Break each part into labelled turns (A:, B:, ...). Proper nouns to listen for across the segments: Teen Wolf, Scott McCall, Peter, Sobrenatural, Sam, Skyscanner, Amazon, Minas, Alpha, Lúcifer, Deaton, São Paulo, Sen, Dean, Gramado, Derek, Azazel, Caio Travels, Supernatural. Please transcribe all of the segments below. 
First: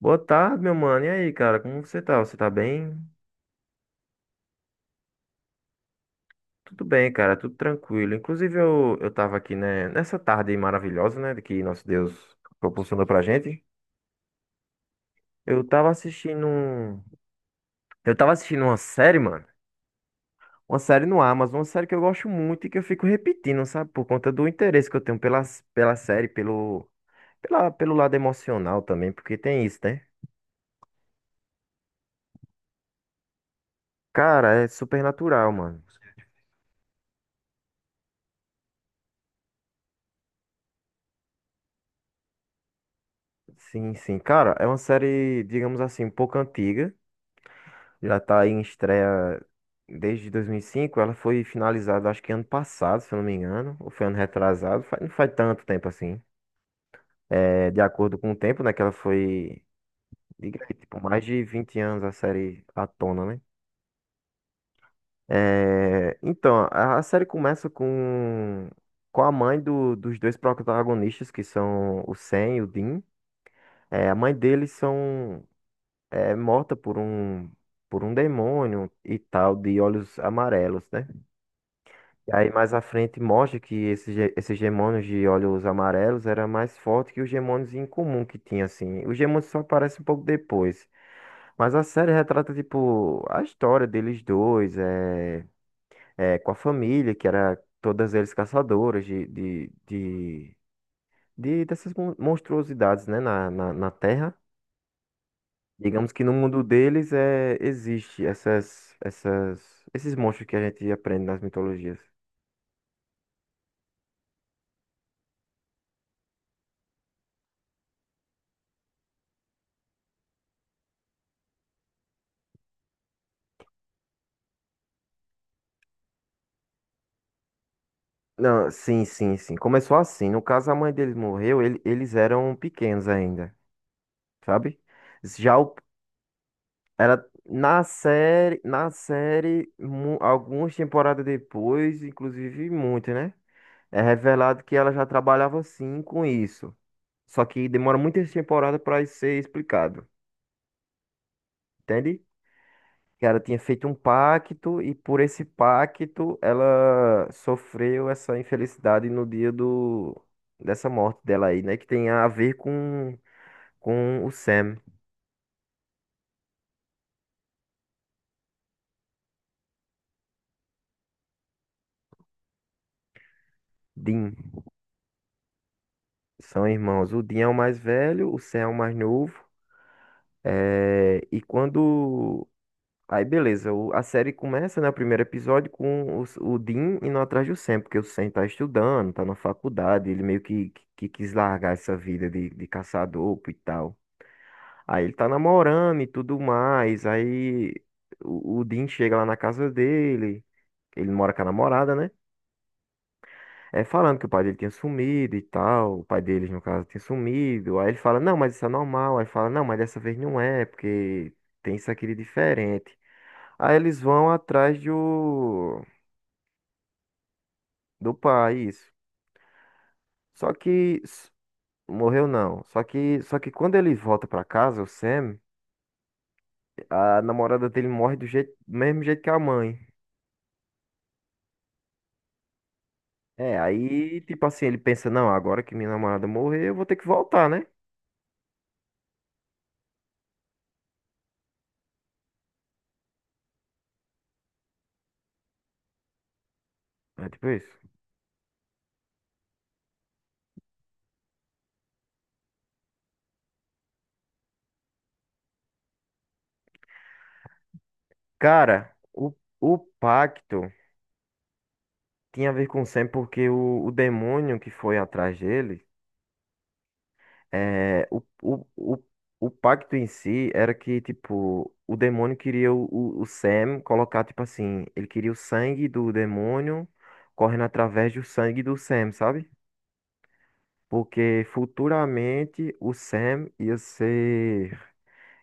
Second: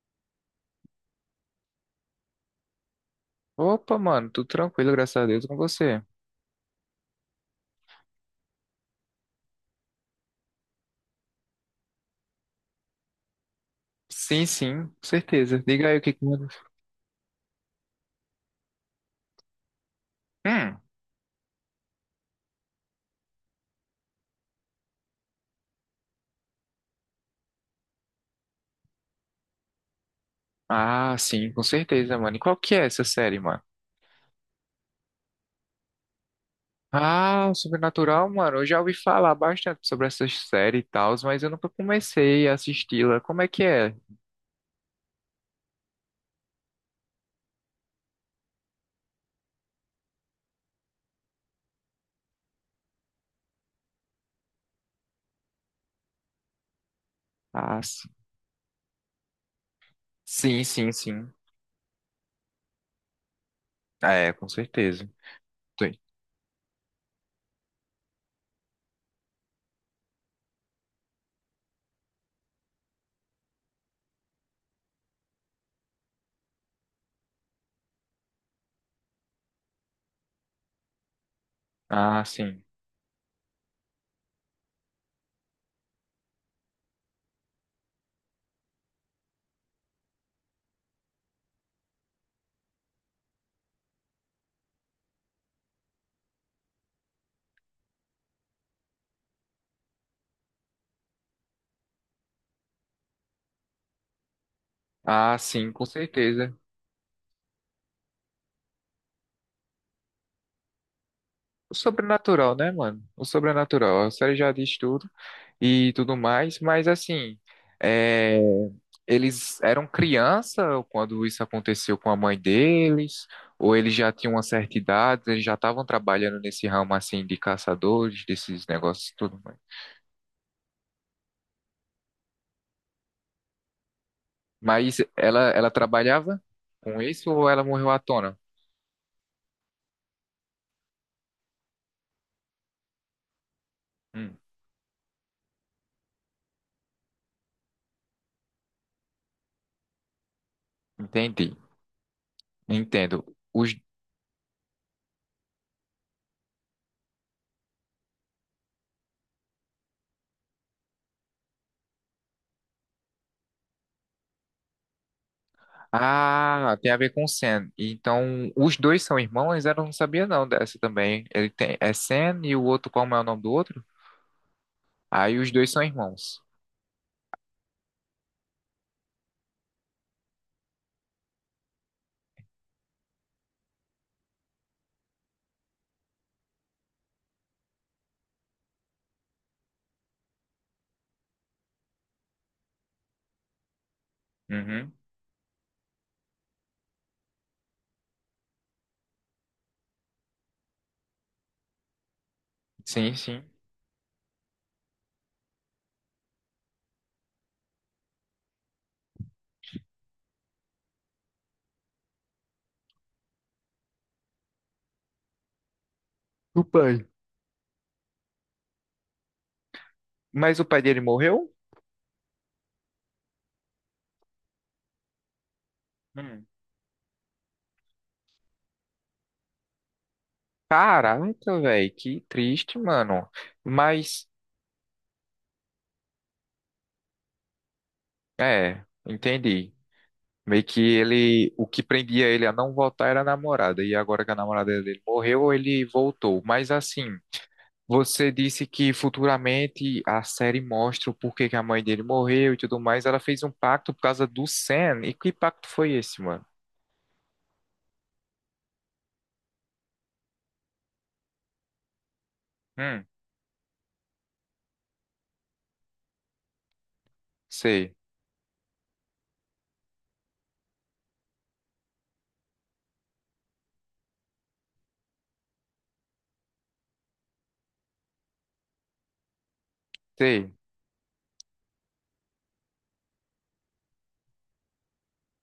A: Boa tarde, meu mano. E aí, cara, como você tá? Você tá bem?
B: Opa, mano, tudo tranquilo, graças a Deus, com você.
A: Tudo bem, cara, tudo tranquilo. Inclusive, eu tava aqui, né, nessa tarde maravilhosa, né, que nosso Deus proporcionou pra gente.
B: Sim, sim, com certeza.
A: Eu
B: Diga
A: tava
B: aí o que que
A: assistindo
B: manda.
A: um... Eu tava assistindo uma série, mano. Uma
B: Hum,
A: série no Amazon, uma série que eu gosto muito e que eu fico repetindo, sabe? Por conta do interesse que eu tenho pela série, pelo lado emocional também, porque tem isso, né?
B: ah, sim, com certeza, mano. E qual que é essa série, mano?
A: Cara, é Supernatural, mano.
B: Ah, Sobrenatural, mano, eu já ouvi falar bastante sobre essa série e tal, mas eu nunca comecei a assisti-la. Como é que é?
A: Sim, sim. Cara, é uma série, digamos assim, um pouco antiga. Já tá aí em estreia desde 2005. Ela foi finalizada, acho que ano passado, se eu não me engano. Ou foi ano retrasado. Não faz tanto tempo assim. É,
B: Ah,
A: de
B: s-
A: acordo com o tempo, né? Diga
B: sim,
A: aí,
B: sim,
A: tipo, mais
B: sim.
A: de 20 anos a série à tona, né?
B: É, com certeza. Sim.
A: É, então, a série começa com a mãe dos dois protagonistas, que são o Sam e o Dean. É, a mãe deles são é, morta por um demônio e tal, de olhos amarelos, né?
B: Ah,
A: E aí
B: sim.
A: mais à frente mostra que esses gemônios de olhos amarelos era mais forte que os gemônios incomum que tinha, assim. Os gemônios só aparecem um pouco depois. Mas a série retrata, tipo, a história deles dois, é, é, com a família, que era todas eles caçadoras dessas monstruosidades, né, na Terra.
B: Ah, sim, com
A: Digamos que no
B: certeza.
A: mundo deles é, existe esses monstros que a gente aprende nas
B: O
A: mitologias.
B: sobrenatural, né, mano? O sobrenatural. A série já diz tudo e tudo mais, mas assim, é, eles eram criança quando isso aconteceu com a mãe deles, ou eles já tinham uma certa idade, eles já estavam trabalhando nesse ramo assim de caçadores, desses
A: Não, sim,
B: negócios e
A: sim,
B: tudo
A: sim.
B: mais.
A: Começou assim. No caso, a mãe deles morreu, eles eram pequenos ainda, sabe?
B: Mas ela,
A: Já
B: ela
A: o,
B: trabalhava com
A: Era
B: isso ou ela morreu à tona?
A: na série, algumas temporadas depois, inclusive muito, né? É
B: Hum,
A: revelado que ela já trabalhava assim com isso. Só que demora muitas temporadas para isso ser explicado,
B: entendi,
A: entende?
B: entendo.
A: Que ela tinha
B: Os.
A: feito um pacto e por esse pacto ela sofreu essa infelicidade no dia do dessa morte dela aí, né? Que tem a ver com o Sam,
B: Ah, tem a ver com Sen. Então, os dois são irmãos? Eu não sabia não dessa também. Ele tem, é Sen e o outro, como é o nome do outro?
A: Dean,
B: Aí os dois são irmãos.
A: são irmãos. O Dean é o mais velho, o Sam é o mais novo. É, e quando Aí beleza, a série começa, né, o primeiro episódio o Dean indo atrás do Sam, porque o Sam tá estudando, tá na faculdade, ele meio que, que quis largar essa vida de caçador e tal.
B: Uhum.
A: Aí ele tá namorando e tudo mais. Aí o Dean chega lá na casa dele. Ele mora com a namorada, né?
B: Sim, sim.
A: É falando que o pai dele tinha sumido e tal. O pai deles, no caso, tinha sumido. Aí ele fala, não, mas isso é normal. Aí fala, não, mas dessa vez não é, porque tem isso aqui de diferente. Aí eles vão atrás
B: O pai.
A: do pai, isso. Só
B: Mas o pai
A: que
B: dele
A: s-
B: morreu?
A: Morreu não. Só que quando ele volta pra casa,
B: Hum.
A: a namorada dele morre do jeito, do mesmo jeito que a mãe.
B: Caraca, velho, que triste, mano.
A: É, aí,
B: Mas,
A: tipo assim, ele pensa, não, agora que minha namorada morrer, eu vou ter que voltar, né?
B: é, entendi. Meio que ele, o que prendia ele a não voltar era a namorada, e agora que a namorada dele morreu, ele voltou. Mas assim.
A: É tipo isso.
B: Você disse que futuramente a série mostra o porquê que a mãe dele morreu e tudo mais. Ela fez um pacto por causa do Sam. E que pacto foi esse, mano?
A: Cara, o, o pacto tinha a ver com o Sam
B: Hum,
A: porque o demônio que foi atrás dele,
B: sei,
A: é, o pacto em si era que, tipo, o demônio queria o Sam colocar, tipo assim, ele queria o sangue do demônio correndo através do sangue do Sam, sabe?
B: sei.
A: Porque futuramente o Sam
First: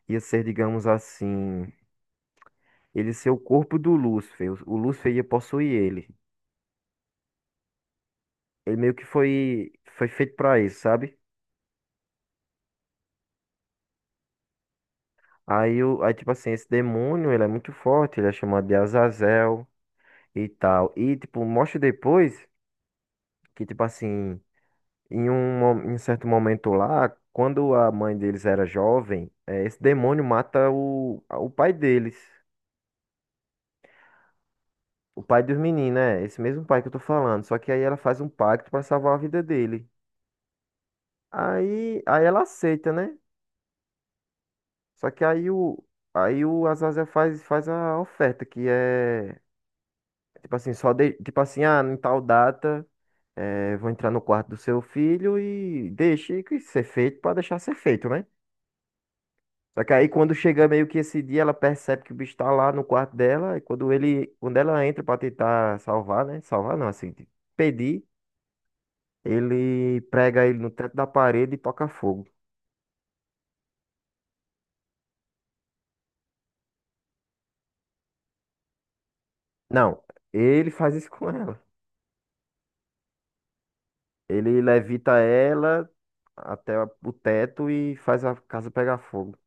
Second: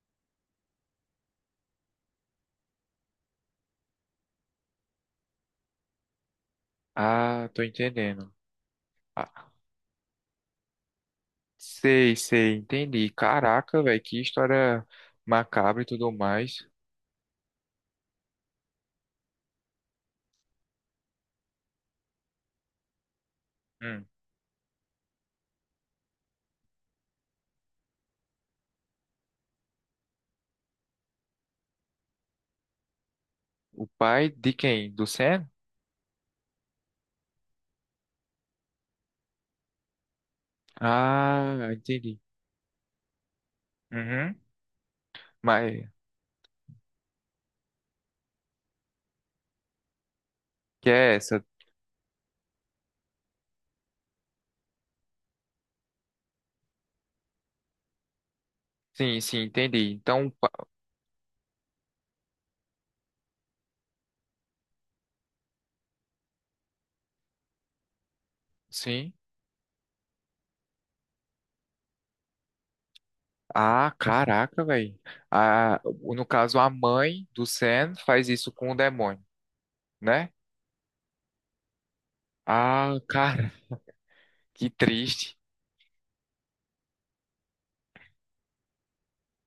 A: ia ser, digamos assim, ele ser o corpo do Lúcifer. O Lúcifer ia possuir ele.
B: Ah, tô entendendo.
A: Ele meio que
B: Ah,
A: foi, foi feito pra isso, sabe?
B: sei, sei, entendi. Caraca, velho, que história macabra e tudo
A: Tipo assim,
B: mais.
A: esse demônio, ele é muito forte, ele é chamado de Azazel e tal. E, tipo, mostra depois que, tipo
B: Hum.
A: assim, em um certo momento lá, quando a mãe deles era jovem, esse demônio mata o pai deles.
B: O pai de quem? Do
A: O pai
B: Sam?
A: dos meninos, né? Esse mesmo pai que eu tô falando. Só que aí ela faz um pacto pra salvar a vida dele.
B: Ah, entendi.
A: Aí ela aceita, né?
B: Uhum.
A: Só que aí o,
B: Mas
A: Aí o Azazel faz, faz a oferta, que é tipo assim,
B: que
A: só de,
B: é
A: tipo
B: essa?
A: assim, ah, em tal data, vou entrar no quarto do seu filho e deixe que ser feito pra deixar ser feito, né?
B: Sim, sim,
A: Só
B: entendi.
A: que aí quando chega meio que esse dia, ela percebe que o bicho tá lá no quarto dela, e quando ele, quando ela entra pra tentar salvar, né? Salvar não, assim, de pedir,
B: Sim.
A: ele prega ele no teto da parede e toca fogo.
B: Ah, caraca, velho. Ah, no caso, a mãe do Sam faz isso com o demônio,
A: Não,
B: né?
A: ele faz isso com ela.
B: Ah, cara,
A: Ele
B: que
A: levita
B: triste.
A: ela até o teto e faz a casa pegar fogo.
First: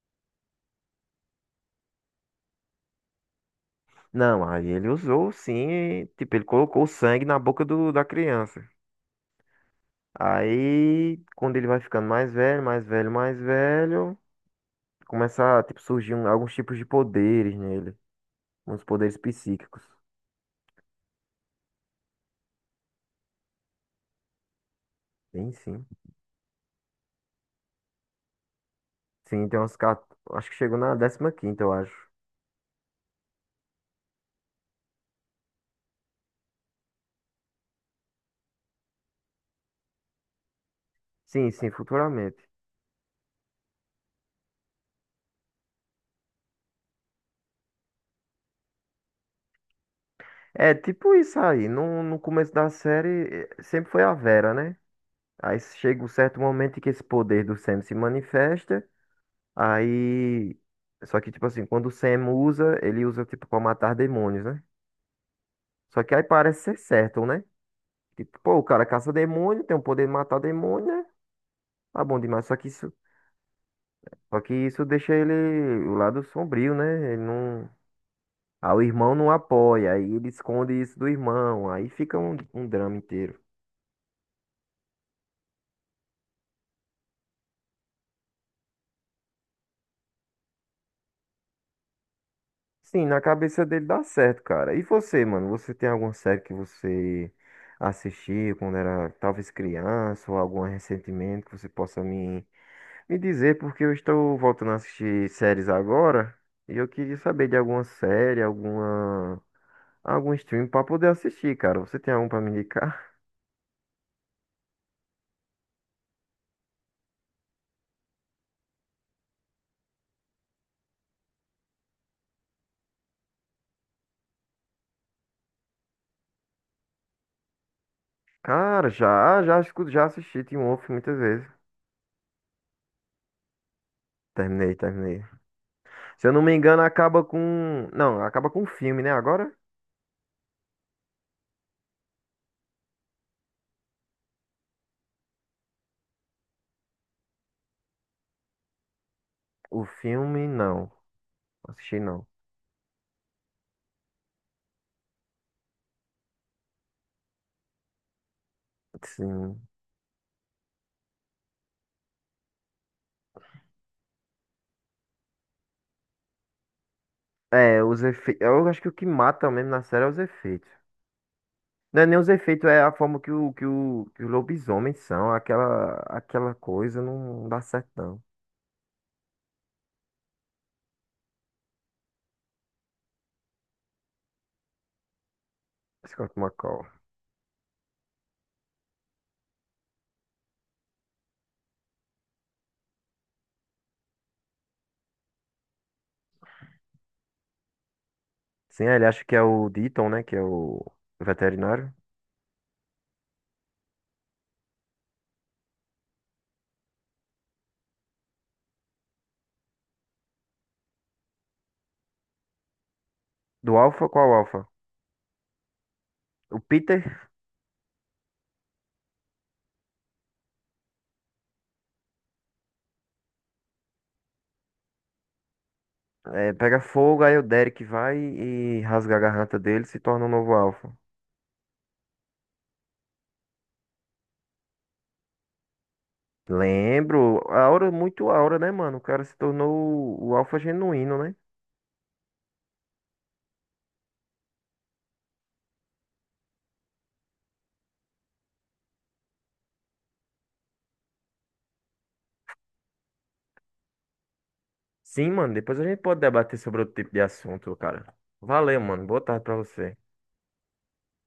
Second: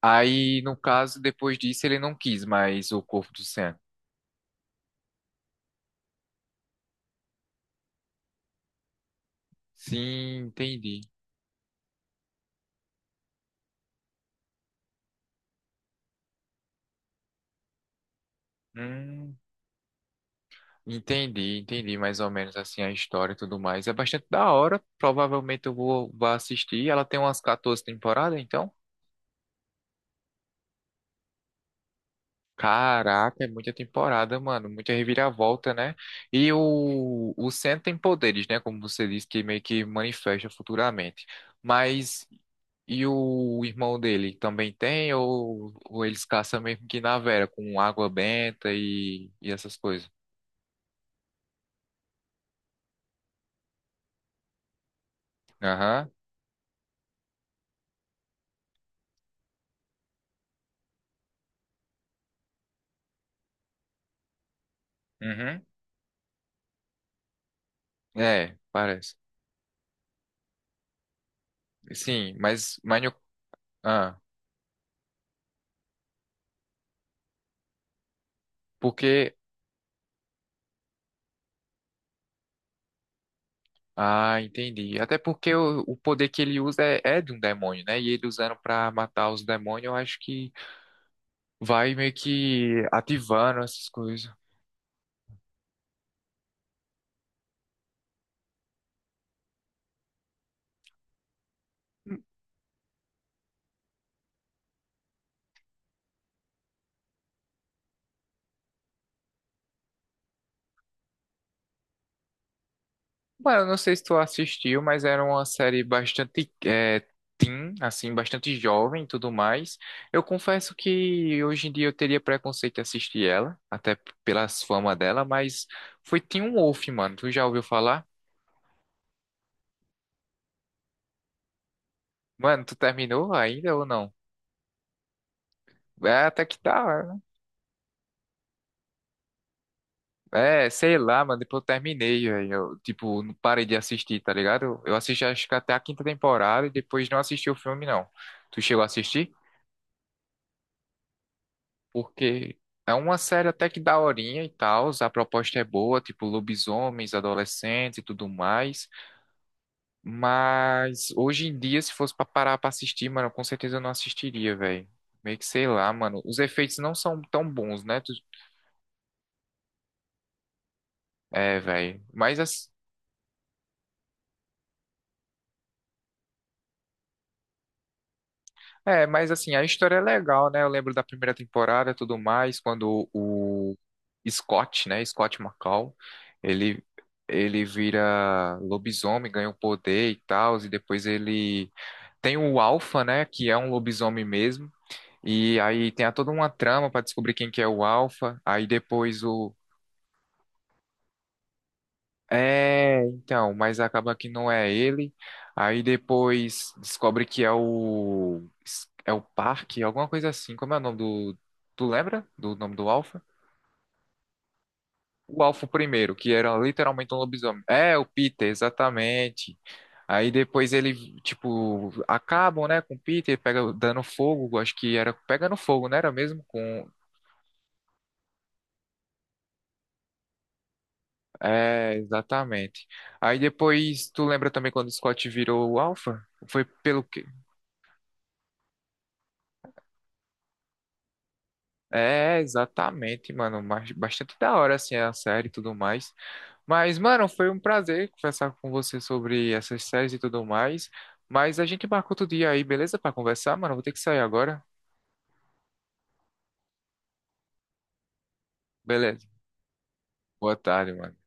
B: Aí, no caso, depois disso, ele não quis mais o corpo do Sam.
A: Não, aí ele usou sim, e, tipo, ele colocou o sangue na boca da criança.
B: Sim, entendi.
A: Aí, quando ele vai ficando mais velho, mais velho, mais velho, começa a, tipo, surgir alguns tipos de poderes nele, uns poderes
B: Hum,
A: psíquicos.
B: entendi, entendi mais ou menos assim a história e tudo mais. É bastante da hora.
A: Sim,
B: Provavelmente eu
A: sim.
B: vou, vou assistir. Ela tem umas 14 temporadas, então?
A: Sim, tem umas, quat- Acho que chegou na décima quinta, eu acho.
B: Caraca, é muita temporada, mano. Muita reviravolta, né? E o Sen tem poderes, né? Como você disse, que meio que manifesta futuramente.
A: Sim, sim,
B: Mas
A: futuramente.
B: e o irmão dele também tem? Ou eles caçam mesmo que na Vera, com água benta e essas coisas?
A: É, tipo isso aí, no começo da série, eh, sempre foi a Vera, né? Aí chega um
B: Aham.
A: certo momento em que esse poder do Sam se manifesta. Aí. Só que, tipo assim, quando o Sam usa, ele usa, tipo, pra matar demônios, né?
B: Uhum.
A: Só que aí parece ser certo, né? Tipo, pô,
B: É,
A: o cara caça
B: parece.
A: demônio, tem o poder de matar demônio, né? Tá bom
B: Sim,
A: demais.
B: mas, mas no- ah,
A: Só que isso deixa ele o lado sombrio, né? Ele não. Ah, o irmão não
B: Porque.
A: apoia, aí ele esconde isso do irmão, aí fica um drama inteiro.
B: Ah, entendi. Até porque o poder que ele usa é, é de um demônio, né? E ele usando pra matar os demônios, eu acho que vai meio que
A: Sim, na
B: ativando
A: cabeça dele
B: essas
A: dá
B: coisas.
A: certo, cara. E você, mano? Você tem alguma série que você assistiu quando era talvez criança ou algum ressentimento que você possa me dizer? Porque eu estou voltando a assistir séries agora e eu queria saber de alguma série, algum stream para poder assistir, cara. Você tem algum para me indicar?
B: Mano, eu não sei se tu assistiu, mas era uma série bastante é, teen, assim, bastante jovem e tudo mais. Eu confesso que hoje em dia eu teria preconceito de assistir ela, pelas fama dela, mas foi Teen Wolf, mano. Tu já ouviu falar?
A: Cara, já assisti Teen Wolf muitas vezes.
B: Mano, tu terminou ainda ou não?
A: Terminei, terminei.
B: É,
A: Se eu não
B: até
A: me
B: que
A: engano,
B: tá.
A: acaba com. Não, acaba com o filme, né? Agora?
B: É, sei lá, mano, depois eu terminei, velho. Eu, tipo, não parei de assistir, tá ligado? Eu assisti acho que até a quinta temporada e depois não assisti o filme, não. Tu chegou a assistir?
A: O filme, não. Assisti não.
B: Porque é uma série até que daorinha e tal, a proposta é boa, tipo, lobisomens, adolescentes e tudo mais.
A: Sim.
B: Mas hoje em dia, se fosse pra parar pra assistir, mano, com certeza eu não assistiria, velho. Meio que sei lá, mano. Os efeitos não são tão
A: É,
B: bons, né?
A: os
B: Tu-
A: efeitos. Eu acho que o que mata mesmo na série é os efeitos.
B: é,
A: Não
B: velho.
A: é nem os
B: Mas
A: efeitos, é a forma que, que os lobisomens são. Aquela coisa não dá certo, não.
B: é, mas assim, a história é legal, né? Eu lembro da primeira temporada e tudo mais, quando o Scott, né? Scott McCall,
A: Scott
B: ele,
A: McCall.
B: ele vira lobisomem, ganha o poder e tal, e depois ele tem o Alpha, né? Que é um lobisomem mesmo. E aí tem a- toda uma trama pra descobrir quem que é o Alpha. Aí
A: Sim, ele
B: depois
A: acha que é
B: o.
A: o Deaton, né? Que é o veterinário.
B: É, então, mas acaba que não é ele. Aí depois descobre que é o Parque, alguma coisa assim. Como é o nome do. Tu lembra do nome do Alpha?
A: Do Alpha, qual Alpha?
B: O Alpha primeiro, que era
A: O
B: literalmente um
A: Peter
B: lobisomem. É, o Peter, exatamente. Aí depois ele, tipo, acabam, né, com o Peter, pega dando fogo, acho que era pegando fogo, né, era mesmo
A: é, pega
B: com.
A: fogo, aí o Derek vai e rasga a garganta dele e se torna o novo Alpha.
B: É, exatamente. Aí depois, tu lembra também quando o Scott virou o Alpha? Foi pelo.
A: Lembro. A Aura, muito Aura, né, mano? O cara se tornou o Alpha genuíno, né?
B: É, exatamente, mano. Mas bastante da hora, assim, a série e tudo mais. Mas, mano, foi um prazer conversar com você sobre essas séries e tudo mais. Mas a gente marca outro dia aí, beleza? Pra conversar, mano. Vou ter que sair agora.
A: Sim, mano, depois a gente pode debater sobre outro tipo de assunto, cara. Valeu, mano. Boa
B: Beleza.
A: tarde pra você.
B: Boa tarde, mano.